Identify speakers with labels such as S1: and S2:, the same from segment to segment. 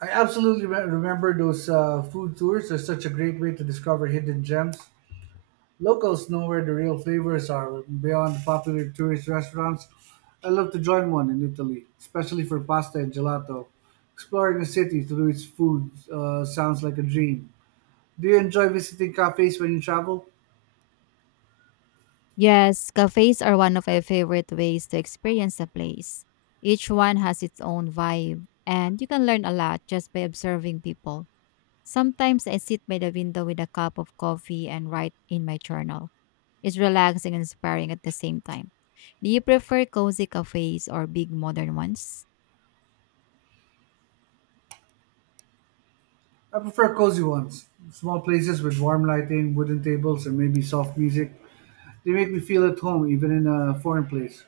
S1: I absolutely remember those food tours. They're such a great way to discover hidden gems. Locals know where the real flavors are beyond the popular tourist restaurants. I love to join one in Italy, especially for pasta and gelato. Exploring a city through its food sounds like a dream. Do you enjoy visiting cafes when you travel?
S2: Yes, cafes are one of my favorite ways to experience a place. Each one has its own vibe, and you can learn a lot just by observing people. Sometimes I sit by the window with a cup of coffee and write in my journal. It's relaxing and inspiring at the same time. Do you prefer cozy cafes or big modern ones?
S1: I prefer cozy ones, small places with warm lighting, wooden tables, and maybe soft music. They make me feel at home even in a foreign place.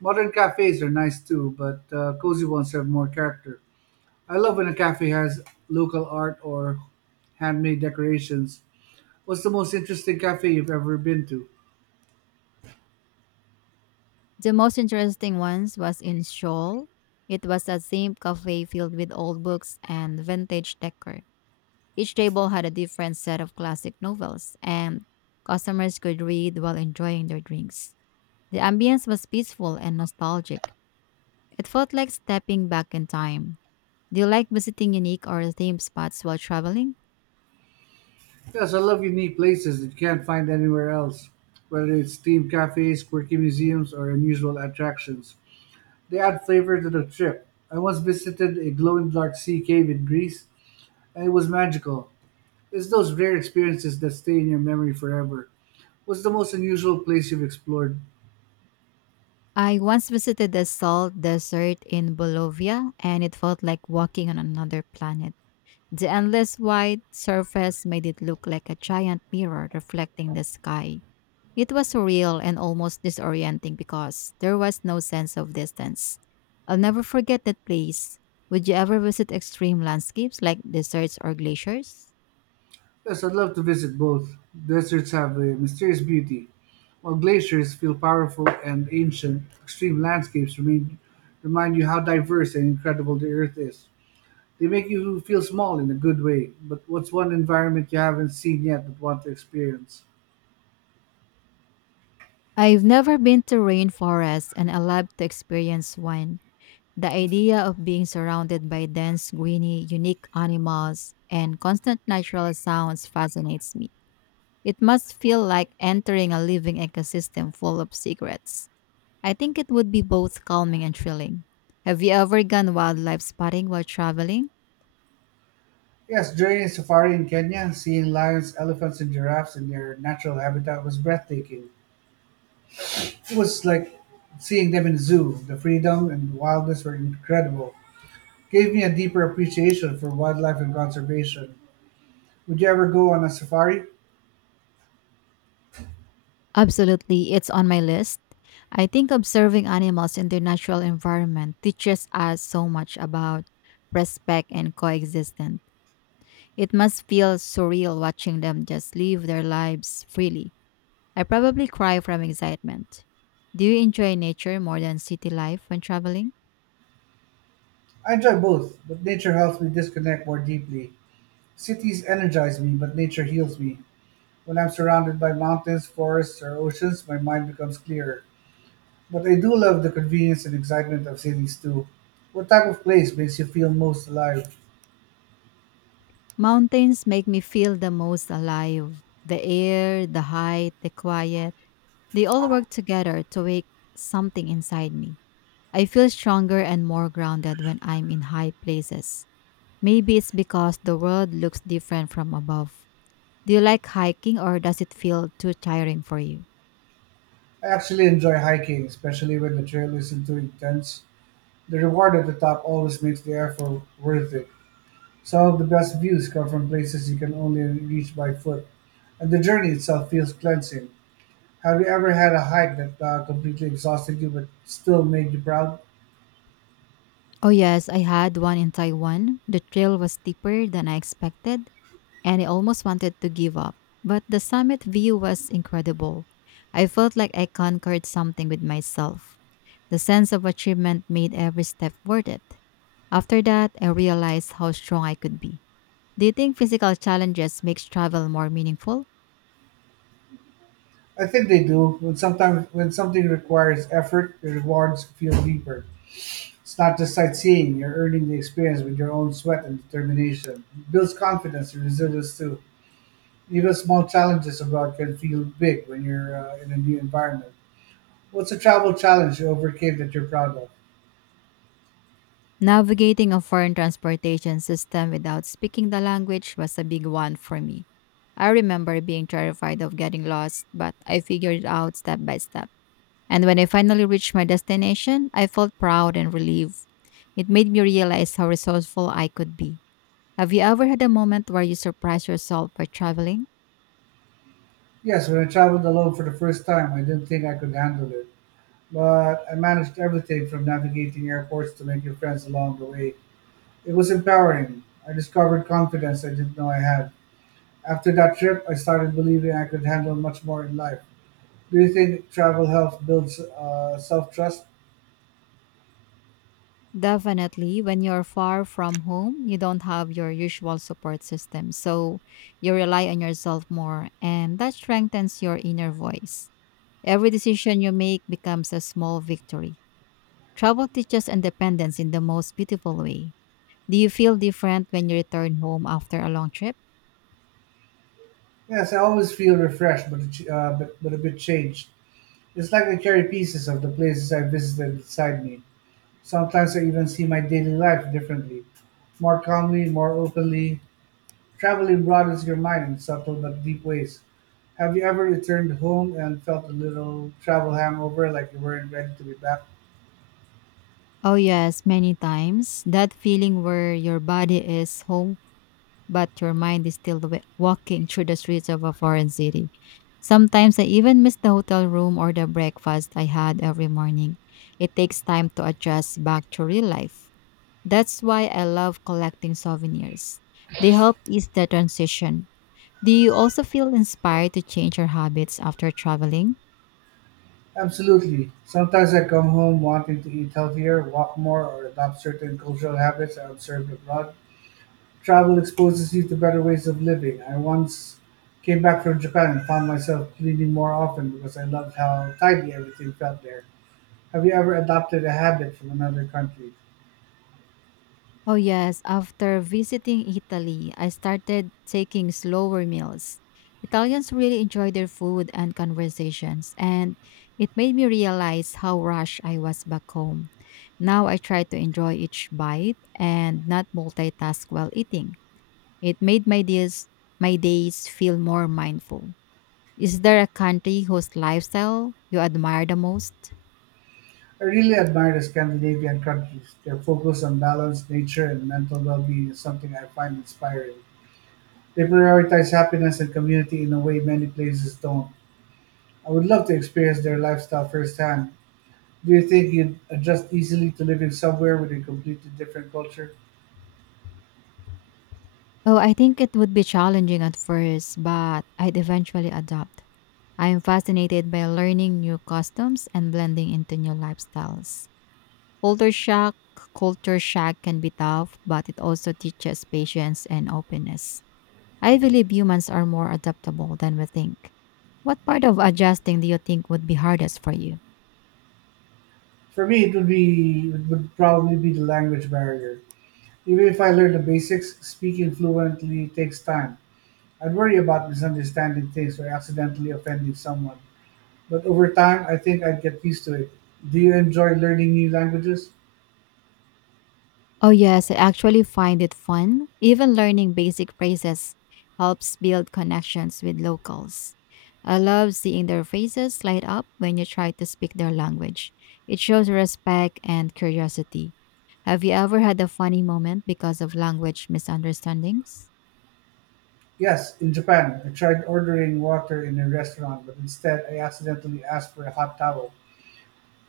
S1: Modern cafes are nice too, but cozy ones have more character. I love when a cafe has local art or handmade decorations. What's the most interesting cafe you've ever been to?
S2: The most interesting ones was in Seoul. It was a themed cafe filled with old books and vintage decor. Each table had a different set of classic novels, and customers could read while enjoying their drinks. The ambience was peaceful and nostalgic. It felt like stepping back in time. Do you like visiting unique or themed spots while traveling?
S1: Yes, I love unique places that you can't find anywhere else, whether it's themed cafes, quirky museums, or unusual attractions. They add flavor to the trip. I once visited a glowing dark sea cave in Greece, and it was magical. It's those rare experiences that stay in your memory forever. What's the most unusual place you've explored?
S2: I once visited the salt desert in Bolivia, and it felt like walking on another planet. The endless white surface made it look like a giant mirror reflecting the sky. It was surreal and almost disorienting because there was no sense of distance. I'll never forget that place. Would you ever visit extreme landscapes like deserts or glaciers?
S1: Yes, I'd love to visit both. Deserts have a mysterious beauty, while glaciers feel powerful and ancient. Remind you how diverse and incredible the Earth is. They make you feel small in a good way, but what's one environment you haven't seen yet but want to experience?
S2: I've never been to rainforests and I love to experience one. The idea of being surrounded by dense, greeny, unique animals and constant natural sounds fascinates me. It must feel like entering a living ecosystem full of secrets. I think it would be both calming and thrilling. Have you ever gone wildlife spotting while traveling?
S1: Yes, during a safari in Kenya, seeing lions, elephants, and giraffes in their natural habitat was breathtaking. It was like seeing them in a zoo. The freedom and wildness were incredible. Gave me a deeper appreciation for wildlife and conservation. Would you ever go on a safari?
S2: Absolutely, it's on my list. I think observing animals in their natural environment teaches us so much about respect and coexistence. It must feel surreal watching them just live their lives freely. I probably cry from excitement. Do you enjoy nature more than city life when traveling?
S1: I enjoy both, but nature helps me disconnect more deeply. Cities energize me, but nature heals me. When I'm surrounded by mountains, forests, or oceans, my mind becomes clearer. But I do love the convenience and excitement of cities too. What type of place makes you feel most alive?
S2: Mountains make me feel the most alive. The air, the height, the quiet. They all work together to wake something inside me. I feel stronger and more grounded when I'm in high places. Maybe it's because the world looks different from above. Do you like hiking or does it feel too tiring for you?
S1: I actually enjoy hiking, especially when the trail isn't too intense. The reward at the top always makes the effort worth it. Some of the best views come from places you can only reach by foot, and the journey itself feels cleansing. Have you ever had a hike that completely exhausted you but still made you proud?
S2: Oh, yes, I had one in Taiwan. The trail was steeper than I expected, and I almost wanted to give up. But the summit view was incredible. I felt like I conquered something with myself. The sense of achievement made every step worth it. After that, I realized how strong I could be. Do you think physical challenges makes travel more meaningful?
S1: I think they do. When sometimes when something requires effort, the rewards feel deeper. It's not just sightseeing; you're earning the experience with your own sweat and determination. It builds confidence and resilience too. Even small challenges abroad can feel big when you're in a new environment. What's a travel challenge you overcame that you're proud of?
S2: Navigating a foreign transportation system without speaking the language was a big one for me. I remember being terrified of getting lost, but I figured it out step by step. And when I finally reached my destination, I felt proud and relieved. It made me realize how resourceful I could be. Have you ever had a moment where you surprised yourself by traveling?
S1: Yes, when I traveled alone for the first time, I didn't think I could handle it. But I managed everything from navigating airports to making friends along the way. It was empowering. I discovered confidence I didn't know I had. After that trip, I started believing I could handle much more in life. Do you think travel helps build self trust?
S2: Definitely. When you're far from home, you don't have your usual support system. So you rely on yourself more, and that strengthens your inner voice. Every decision you make becomes a small victory. Travel teaches independence in the most beautiful way. Do you feel different when you return home after a long trip?
S1: Yes, I always feel refreshed, but a bit changed. It's like I carry pieces of the places I visited inside me. Sometimes I even see my daily life differently, more calmly, more openly. Traveling broadens your mind in subtle but deep ways. Have you ever returned home and felt a little travel hangover, like you weren't ready to be back?
S2: Oh, yes, many times. That feeling where your body is home, but your mind is still walking through the streets of a foreign city. Sometimes I even miss the hotel room or the breakfast I had every morning. It takes time to adjust back to real life. That's why I love collecting souvenirs. They help ease the transition. Do you also feel inspired to change your habits after traveling?
S1: Absolutely. Sometimes I come home wanting to eat healthier, walk more, or adopt certain cultural habits I observed abroad. Travel exposes you to better ways of living. I once came back from Japan and found myself cleaning more often because I loved how tidy everything felt there. Have you ever adopted a habit from another country?
S2: Oh, yes. After visiting Italy, I started taking slower meals. Italians really enjoy their food and conversations, and it made me realize how rushed I was back home. Now I try to enjoy each bite and not multitask while eating. It made my days feel more mindful. Is there a country whose lifestyle you admire the most?
S1: I really admire the Scandinavian countries. Their focus on balance, nature, and mental well being is something I find inspiring. They prioritize happiness and community in a way many places don't. I would love to experience their lifestyle firsthand. Do you think you'd adjust easily to living somewhere with a completely different culture?
S2: Oh, I think it would be challenging at first, but I'd eventually adapt. I am fascinated by learning new customs and blending into new lifestyles. Culture shock, Culture shock can be tough, but it also teaches patience and openness. I believe humans are more adaptable than we think. What part of adjusting do you think would be hardest for you?
S1: For me, it would probably be the language barrier. Even if I learn the basics, speaking fluently takes time. I'd worry about misunderstanding things or accidentally offending someone. But over time, I think I'd get used to it. Do you enjoy learning new languages?
S2: Oh, yes, I actually find it fun. Even learning basic phrases helps build connections with locals. I love seeing their faces light up when you try to speak their language. It shows respect and curiosity. Have you ever had a funny moment because of language misunderstandings?
S1: Yes, in Japan, I tried ordering water in a restaurant, but instead I accidentally asked for a hot towel.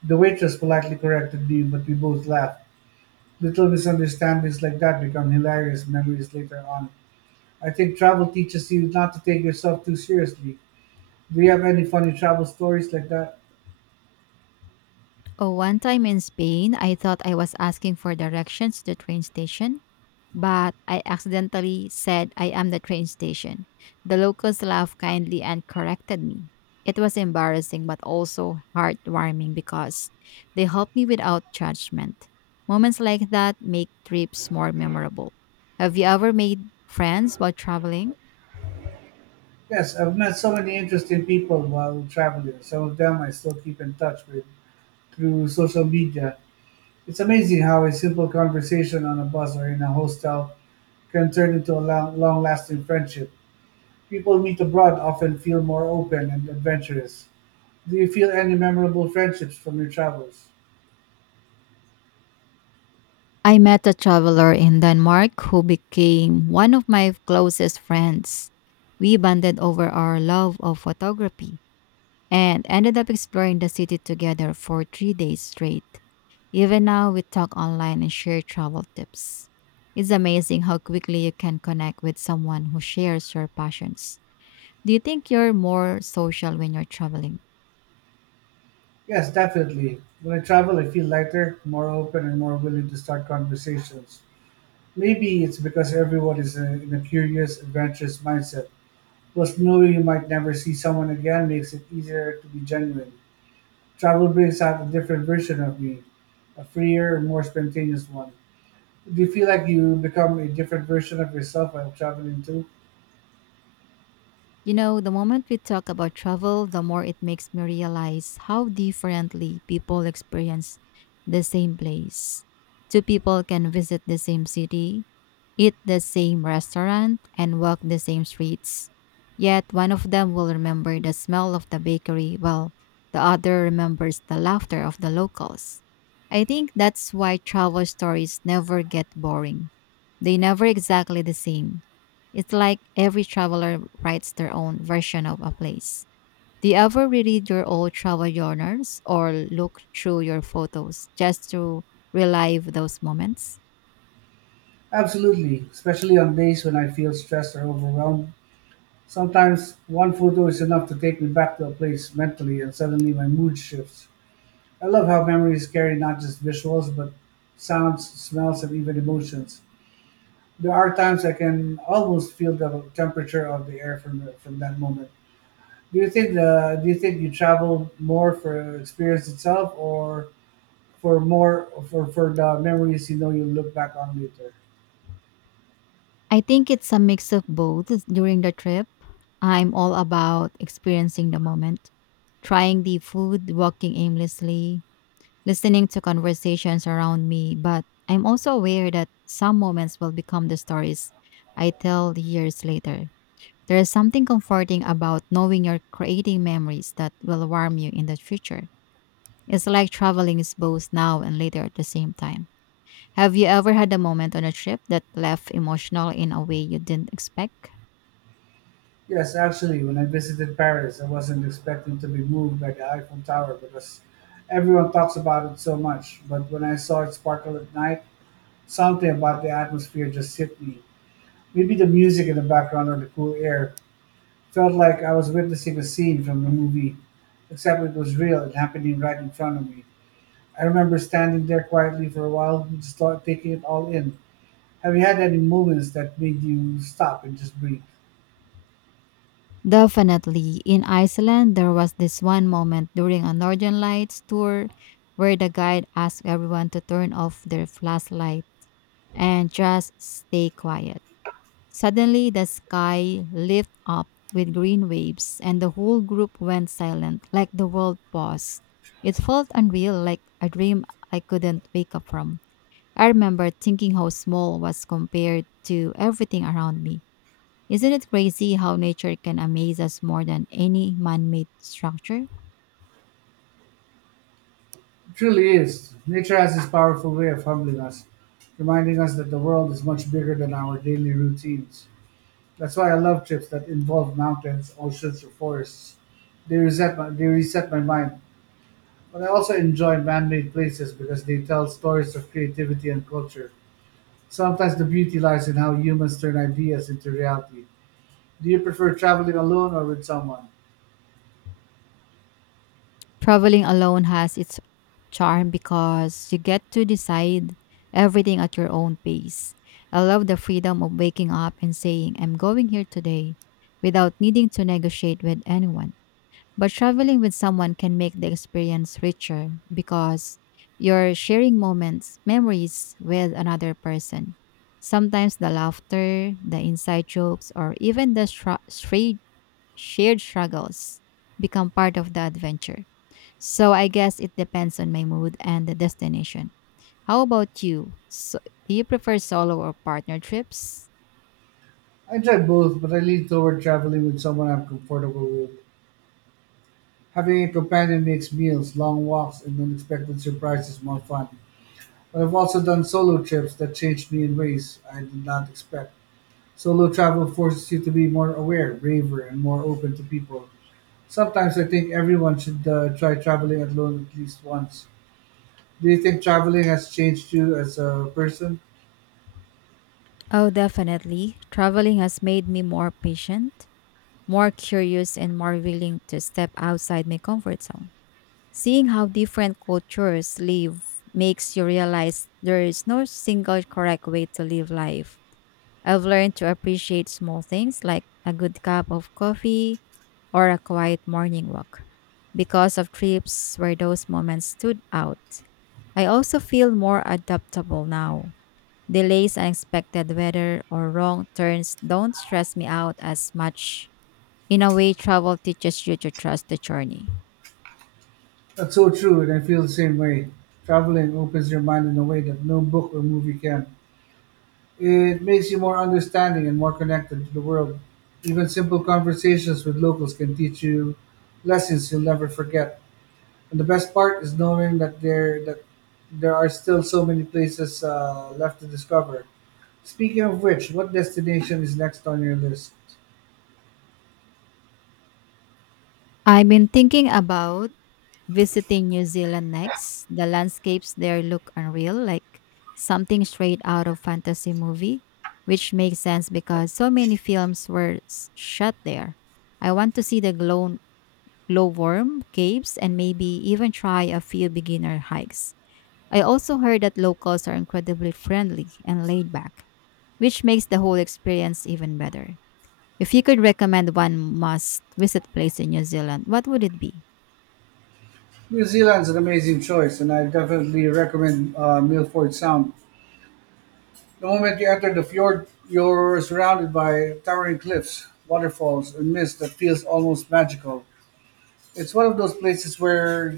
S1: The waitress politely corrected me, but we both laughed. Little misunderstandings like that become hilarious memories later on. I think travel teaches you not to take yourself too seriously. Do you have any funny travel stories like that?
S2: Oh, one time in Spain, I thought I was asking for directions to the train station, but I accidentally said I am the train station. The locals laughed kindly and corrected me. It was embarrassing but also heartwarming because they helped me without judgment. Moments like that make trips more memorable. Have you ever made friends while traveling?
S1: Yes, I've met so many interesting people while traveling. Some of them I still keep in touch with through social media. It's amazing how a simple conversation on a bus or in a hostel can turn into a long lasting friendship. People meet abroad often feel more open and adventurous. Do you feel any memorable friendships from your travels?
S2: I met a traveler in Denmark who became one of my closest friends. We bonded over our love of photography and ended up exploring the city together for three days straight. Even now, we talk online and share travel tips. It's amazing how quickly you can connect with someone who shares your passions. Do you think you're more social when you're traveling?
S1: Yes, definitely. When I travel, I feel lighter, more open, and more willing to start conversations. Maybe it's because everyone is in a curious, adventurous mindset. Plus, knowing you might never see someone again makes it easier to be genuine. Travel brings out a different version of you, a freer, more spontaneous one. Do you feel like you become a different version of yourself while traveling too?
S2: You know, the moment we talk about travel, the more it makes me realize how differently people experience the same place. Two people can visit the same city, eat the same restaurant, and walk the same streets. Yet one of them will remember the smell of the bakery while the other remembers the laughter of the locals. I think that's why travel stories never get boring. They never exactly the same it's like every traveler writes their own version of a place. Do you ever reread your old travel journals or look through your photos just to relive those moments?
S1: Absolutely, especially on days when I feel stressed or overwhelmed. Sometimes one photo is enough to take me back to a place mentally, and suddenly my mood shifts. I love how memories carry not just visuals, but sounds, smells, and even emotions. There are times I can almost feel the temperature of the air from that moment. Do you think you travel more for experience itself or for the memories you know you look back on later?
S2: I think it's a mix of both. During the trip, I'm all about experiencing the moment, trying the food, walking aimlessly, listening to conversations around me, but I'm also aware that some moments will become the stories I tell years later. There is something comforting about knowing you're creating memories that will warm you in the future. It's like traveling is both now and later at the same time. Have you ever had a moment on a trip that left emotional in a way you didn't expect?
S1: Yes, actually, when I visited Paris, I wasn't expecting to be moved by the Eiffel Tower because everyone talks about it so much. But when I saw it sparkle at night, something about the atmosphere just hit me. Maybe the music in the background or the cool air felt like I was witnessing a scene from a movie, except it was real and happening right in front of me. I remember standing there quietly for a while, just like taking it all in. Have you had any moments that made you stop and just breathe?
S2: Definitely. In Iceland, there was this one moment during a Northern Lights tour where the guide asked everyone to turn off their flashlight and just stay quiet. Suddenly, the sky lit up with green waves, and the whole group went silent, like the world paused. It felt unreal, like a dream I couldn't wake up from. I remember thinking how small was compared to everything around me. Isn't it crazy how nature can amaze us more than any man made structure?
S1: It truly is. Nature has this powerful way of humbling us, reminding us that the world is much bigger than our daily routines. That's why I love trips that involve mountains, oceans, or forests. They reset my mind. But I also enjoy man-made places because they tell stories of creativity and culture. Sometimes the beauty lies in how humans turn ideas into reality. Do you prefer traveling alone or with someone?
S2: Traveling alone has its charm because you get to decide everything at your own pace. I love the freedom of waking up and saying, I'm going here today without needing to negotiate with anyone. But traveling with someone can make the experience richer because you're sharing moments, memories with another person. Sometimes the laughter, the inside jokes, or even the shared struggles become part of the adventure. So I guess it depends on my mood and the destination. How about you? So, do you prefer solo or partner trips?
S1: I enjoy both, but I lean toward traveling with someone I'm comfortable with. Having a companion makes meals, long walks, and unexpected surprises more fun. But I've also done solo trips that changed me in ways I did not expect. Solo travel forces you to be more aware, braver, and more open to people. Sometimes I think everyone should try traveling alone at least once. Do you think traveling has changed you as a person?
S2: Oh, definitely. Traveling has made me more patient, more curious, and more willing to step outside my comfort zone. Seeing how different cultures live makes you realize there is no single correct way to live life. I've learned to appreciate small things like a good cup of coffee or a quiet morning walk because of trips where those moments stood out. I also feel more adaptable now. Delays, unexpected weather, or wrong turns don't stress me out as much. In a way, travel teaches you to trust the journey.
S1: That's so true, and I feel the same way. Traveling opens your mind in a way that no book or movie can. It makes you more understanding and more connected to the world. Even simple conversations with locals can teach you lessons you'll never forget. And the best part is knowing that there are still so many places left to discover. Speaking of which, what destination is next on your list?
S2: I've been thinking about visiting New Zealand next. The landscapes there look unreal, like something straight out of fantasy movie, which makes sense because so many films were shot there. I want to see the glowworm caves and maybe even try a few beginner hikes. I also heard that locals are incredibly friendly and laid back, which makes the whole experience even better. If you could recommend one must visit place in New Zealand, what would it be?
S1: New Zealand's an amazing choice, and I definitely recommend Milford Sound. The moment you enter the fjord, you're surrounded by towering cliffs, waterfalls, and mist that feels almost magical. It's one of those places where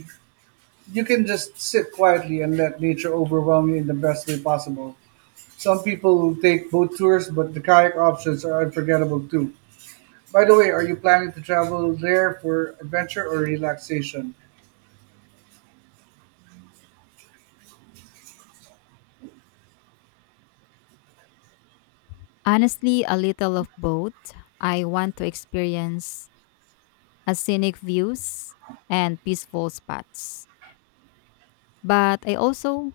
S1: you can just sit quietly and let nature overwhelm you in the best way possible. Some people take boat tours, but the kayak options are unforgettable too. By the way, are you planning to travel there for adventure or relaxation?
S2: Honestly, a little of both. I want to experience a scenic views and peaceful spots. But I also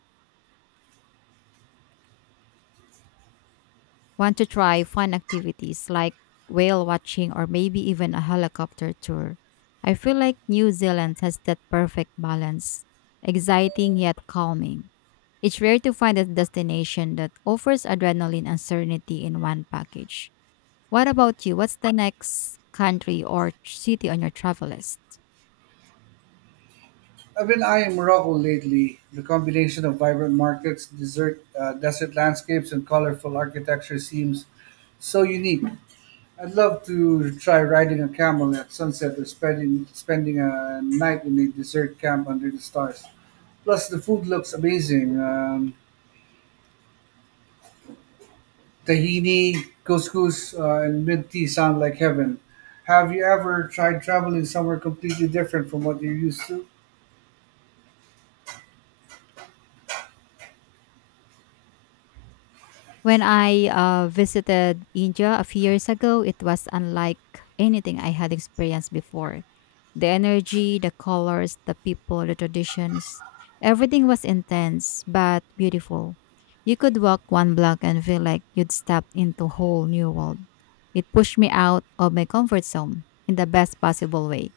S2: want to try fun activities like whale watching or maybe even a helicopter tour. I feel like New Zealand has that perfect balance, exciting yet calming. It's rare to find a destination that offers adrenaline and serenity in one package. What about you? What's the next country or city on your travel list?
S1: I've been eyeing Morocco lately. The combination of vibrant markets, desert landscapes, and colorful architecture seems so unique. I'd love to try riding a camel at sunset or spending a night in a desert camp under the stars. Plus, the food looks amazing. Tahini, couscous, and mint tea sound like heaven. Have you ever tried traveling somewhere completely different from what you're used to?
S2: When I visited India a few years ago, it was unlike anything I had experienced before. The energy, the colors, the people, the traditions, everything was intense but beautiful. You could walk one block and feel like you'd stepped into a whole new world. It pushed me out of my comfort zone in the best possible way.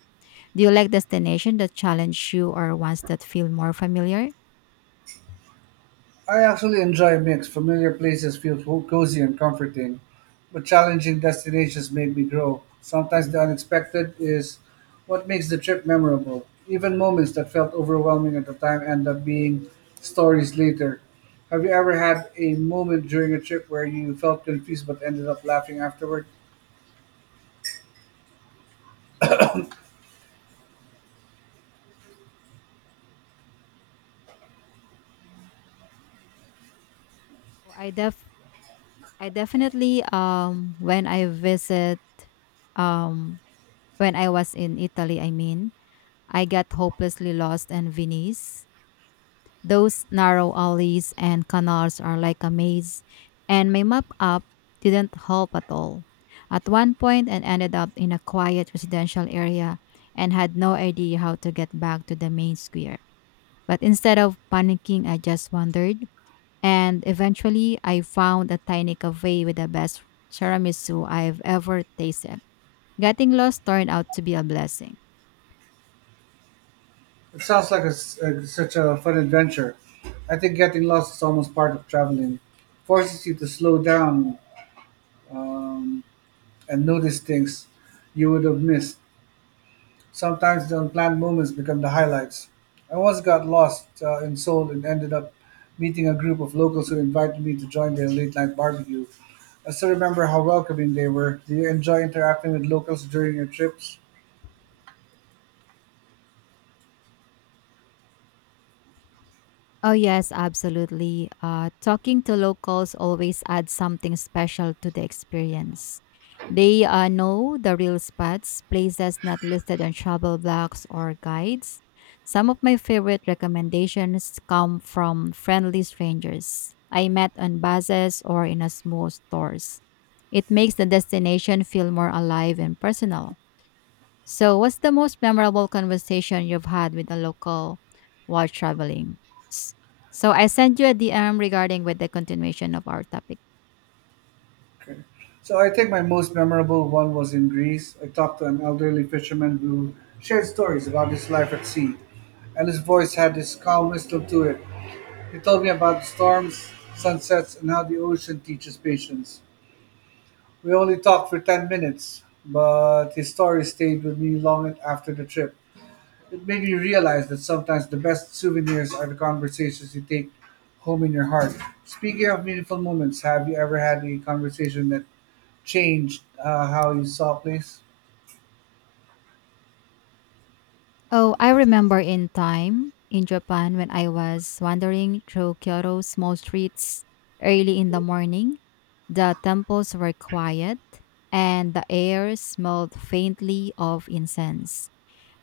S2: Do you like destination that challenge you or ones that feel more familiar?
S1: I actually enjoy a mix. Familiar places feel cozy and comforting, but challenging destinations make me grow. Sometimes the unexpected is what makes the trip memorable. Even moments that felt overwhelming at the time end up being stories later. Have you ever had a moment during a trip where you felt confused but ended up laughing afterward?
S2: So, I def I definitely um when I was in Italy, I mean, I got hopelessly lost in Venice. Those narrow alleys and canals are like a maze, and my map app didn't help at all. At one point, I ended up in a quiet residential area and had no idea how to get back to the main square. But instead of panicking, I just wandered and eventually, I found a tiny cafe with the best tiramisu I've ever tasted. Getting lost turned out to be a blessing.
S1: It sounds like a s such a fun adventure. I think getting lost is almost part of traveling. Forces you to slow down. Um, and notice things you would have missed. Sometimes the unplanned moments become the highlights. I once got lost in Seoul and ended up meeting a group of locals who invited me to join their late night barbecue. I still remember how welcoming they were. Do you enjoy interacting with locals during your trips?
S2: Oh, yes, absolutely. Talking to locals always adds something special to the experience. They know the real spots, places not listed on travel blogs or guides. Some of my favorite recommendations come from friendly strangers I met on buses or in a small stores. It makes the destination feel more alive and personal. So, what's the most memorable conversation you've had with a local while traveling? S- So, I sent you a DM regarding with the continuation of our topic.
S1: Okay. So I think my most memorable one was in Greece. I talked to an elderly fisherman who shared stories about his life at sea, and his voice had this calmness to it. He told me about the storms, sunsets, and how the ocean teaches patience. We only talked for 10 minutes, but his story stayed with me long after the trip. It made me realize that sometimes the best souvenirs are the conversations you take home in your heart. Speaking of meaningful moments, have you ever had a conversation that changed how you saw a place?
S2: Oh, I remember in time in Japan when I was wandering through Kyoto's small streets early in the morning. The temples were quiet and the air smelled faintly of incense.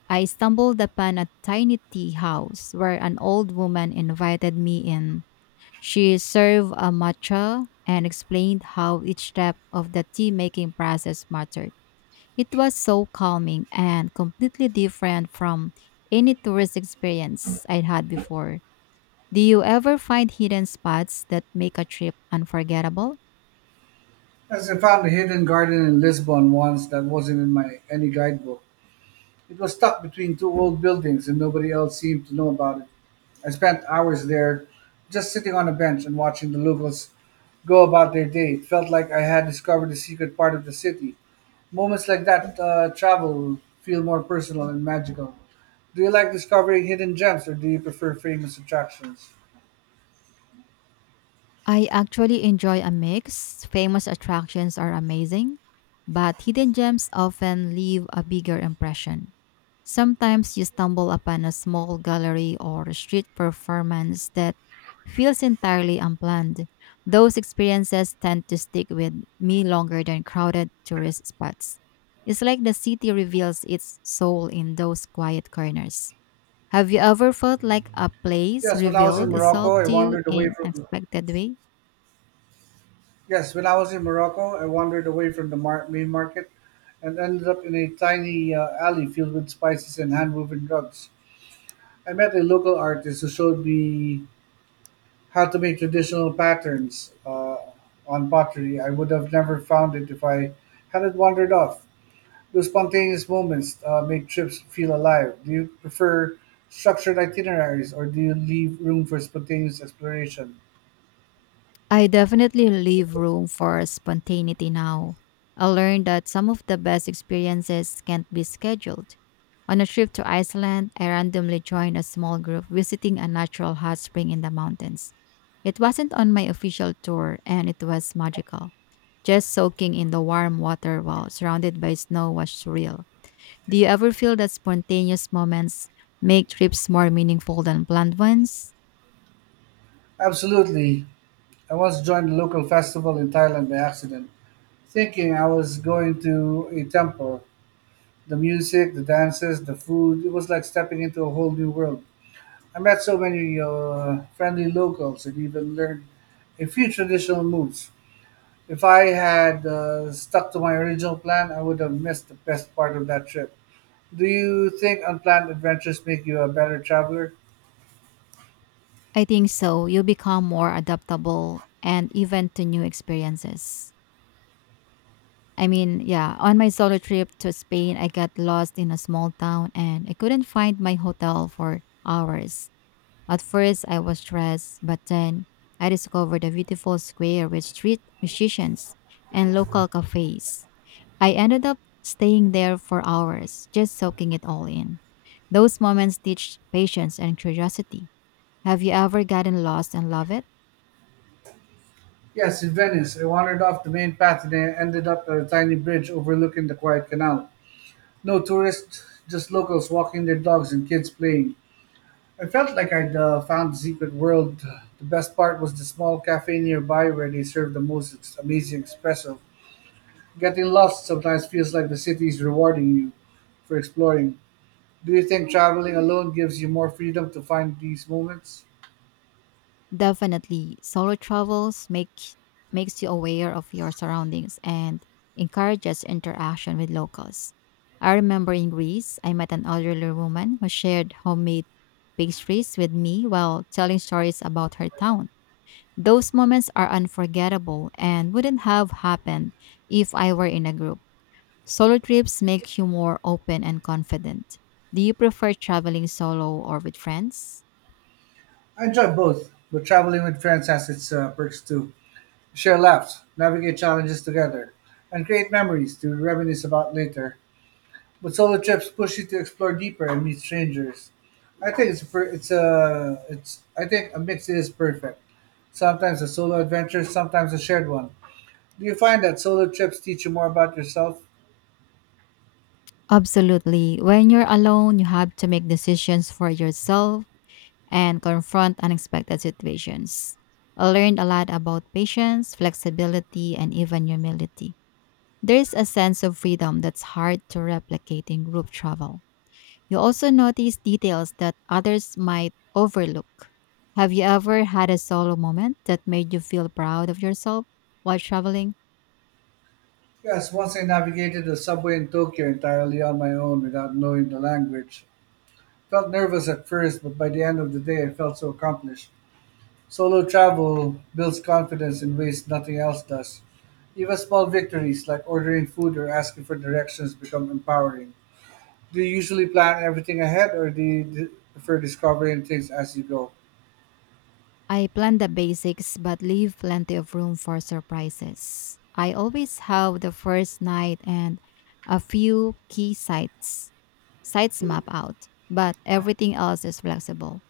S2: I stumbled upon a tiny tea house where an old woman invited me in. She served a matcha and explained how each step of the tea making process mattered. It was so calming and completely different from any tourist experience I'd had before. Do you ever find hidden spots that make a trip unforgettable?
S1: As I found a hidden garden in Lisbon once that wasn't in my any guidebook. It was stuck between two old buildings and nobody else seemed to know about it. I spent hours there just sitting on a bench and watching the locals go about their day. It felt like I had discovered a secret part of the city. Moments like that travel feel more personal and magical. Do you like discovering hidden gems or do you prefer famous attractions?
S2: I actually enjoy a mix. Famous attractions are amazing, but hidden gems often leave a bigger impression. Sometimes you stumble upon a small gallery or street performance that feels entirely unplanned. Those experiences tend to stick with me longer than crowded tourist spots. It's like the city reveals its soul in those quiet corners. Have you ever felt like a place
S1: Yes, when I was in
S2: revealed itself
S1: Morocco, I
S2: to you
S1: wandered away
S2: in an
S1: from
S2: unexpected way?
S1: Yes, when I was in Morocco, I wandered away from the main market and ended up in a tiny alley filled with spices and hand woven rugs. I met a local artist who showed me how to make traditional patterns on pottery. I would have never found it if I hadn't wandered off. Those spontaneous moments make trips feel alive. Do you prefer structured itineraries or do you leave room for spontaneous exploration?
S2: I definitely leave room for spontaneity now. I learned that some of the best experiences can't be scheduled. On a trip to Iceland, I randomly joined a small group visiting a natural hot spring in the mountains. It wasn't on my official tour and it was magical. Just soaking in the warm water while surrounded by snow was surreal. Do you ever feel that spontaneous moments make trips more meaningful than planned ones?
S1: Absolutely. I once joined a local festival in Thailand by accident thinking I was going to a temple. The music, the dances, the food, it was like stepping into a whole new world. I met so many friendly locals and even learned a few traditional moves. If I had stuck to my original plan, I would have missed the best part of that trip. Do you think unplanned adventures make you a better traveler?
S2: I think so. You become more adaptable and even to new experiences. I mean, yeah, on my solo trip to Spain, I got lost in a small town and I couldn't find my hotel for hours. At first, I was stressed, but then I discovered a beautiful square with street musicians and local cafes. I ended up staying there for hours, just soaking it all in. Those moments teach patience and curiosity. Have you ever gotten lost and love it?
S1: Yes, in Venice, I wandered off the main path and I ended up at a tiny bridge overlooking the quiet canal. No tourists, just locals walking their dogs and kids playing. I felt like I'd found the secret world. The best part was the small cafe nearby where they served the most amazing espresso. Getting lost sometimes feels like the city is rewarding you for exploring. Do you think traveling alone gives you more freedom to find these moments?
S2: Definitely, solo travels make makes you aware of your surroundings and encourages interaction with locals. I remember in Greece, I met an elderly woman who shared homemade pastries with me while telling stories about her town. Those moments are unforgettable and wouldn't have happened if I were in a group. Solo trips make you more open and confident. Do you prefer traveling solo or with friends?
S1: I enjoy both, but traveling with friends has its perks too. Share laughs, navigate challenges together, and create memories to reminisce about later. But solo trips push you to explore deeper and meet strangers. I think it's a per- it's a it's I think a mix is perfect. Sometimes a solo adventure, sometimes a shared one. Do you find that solo trips teach you more about yourself?
S2: Absolutely. When you're alone, you have to make decisions for yourself and confront unexpected situations. I learned a lot about patience, flexibility, and even humility. There's a sense of freedom that's hard to replicate in group travel. You also notice details that others might overlook. Have you ever had a solo moment that made you feel proud of yourself while traveling?
S1: Yes, once I navigated the subway in Tokyo entirely on my own without knowing the language. Felt nervous at first, but by the end of the day I felt so accomplished. Solo travel builds confidence in ways nothing else does. Even small victories like ordering food or asking for directions become empowering. Do you usually plan everything ahead or do you prefer discovering things as you go?
S2: I plan the basics but leave plenty of room for surprises. I always have the first night and a few key sites map out, but everything else is flexible.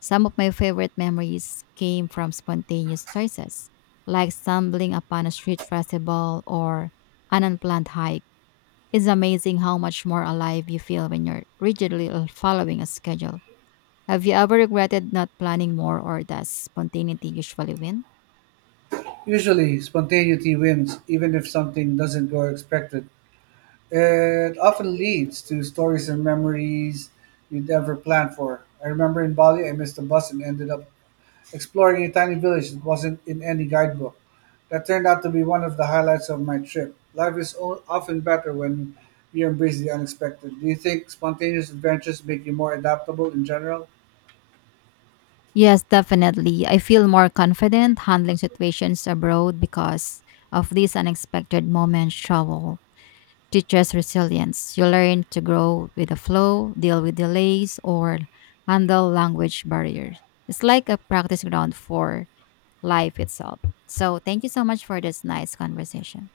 S2: Some of my favorite memories came from spontaneous choices, like stumbling upon a street festival or an unplanned hike. It's amazing how much more alive you feel when you're rigidly following a schedule. Have you ever regretted not planning more, or does spontaneity usually win?
S1: Usually, spontaneity wins, even if something doesn't go expected. It often leads to stories and memories you'd never planned for. I remember in Bali, I missed a bus and ended up exploring a tiny village that wasn't in any guidebook. That turned out to be one of the highlights of my trip. Life is often better when you embrace the unexpected. Do you think spontaneous adventures make you more adaptable in general?
S2: Yes, definitely. I feel more confident handling situations abroad because of these unexpected moments travel teaches resilience. You learn to grow with the flow, deal with delays, or handle language barriers. It's like a practice ground for life itself. So, thank you so much for this nice conversation.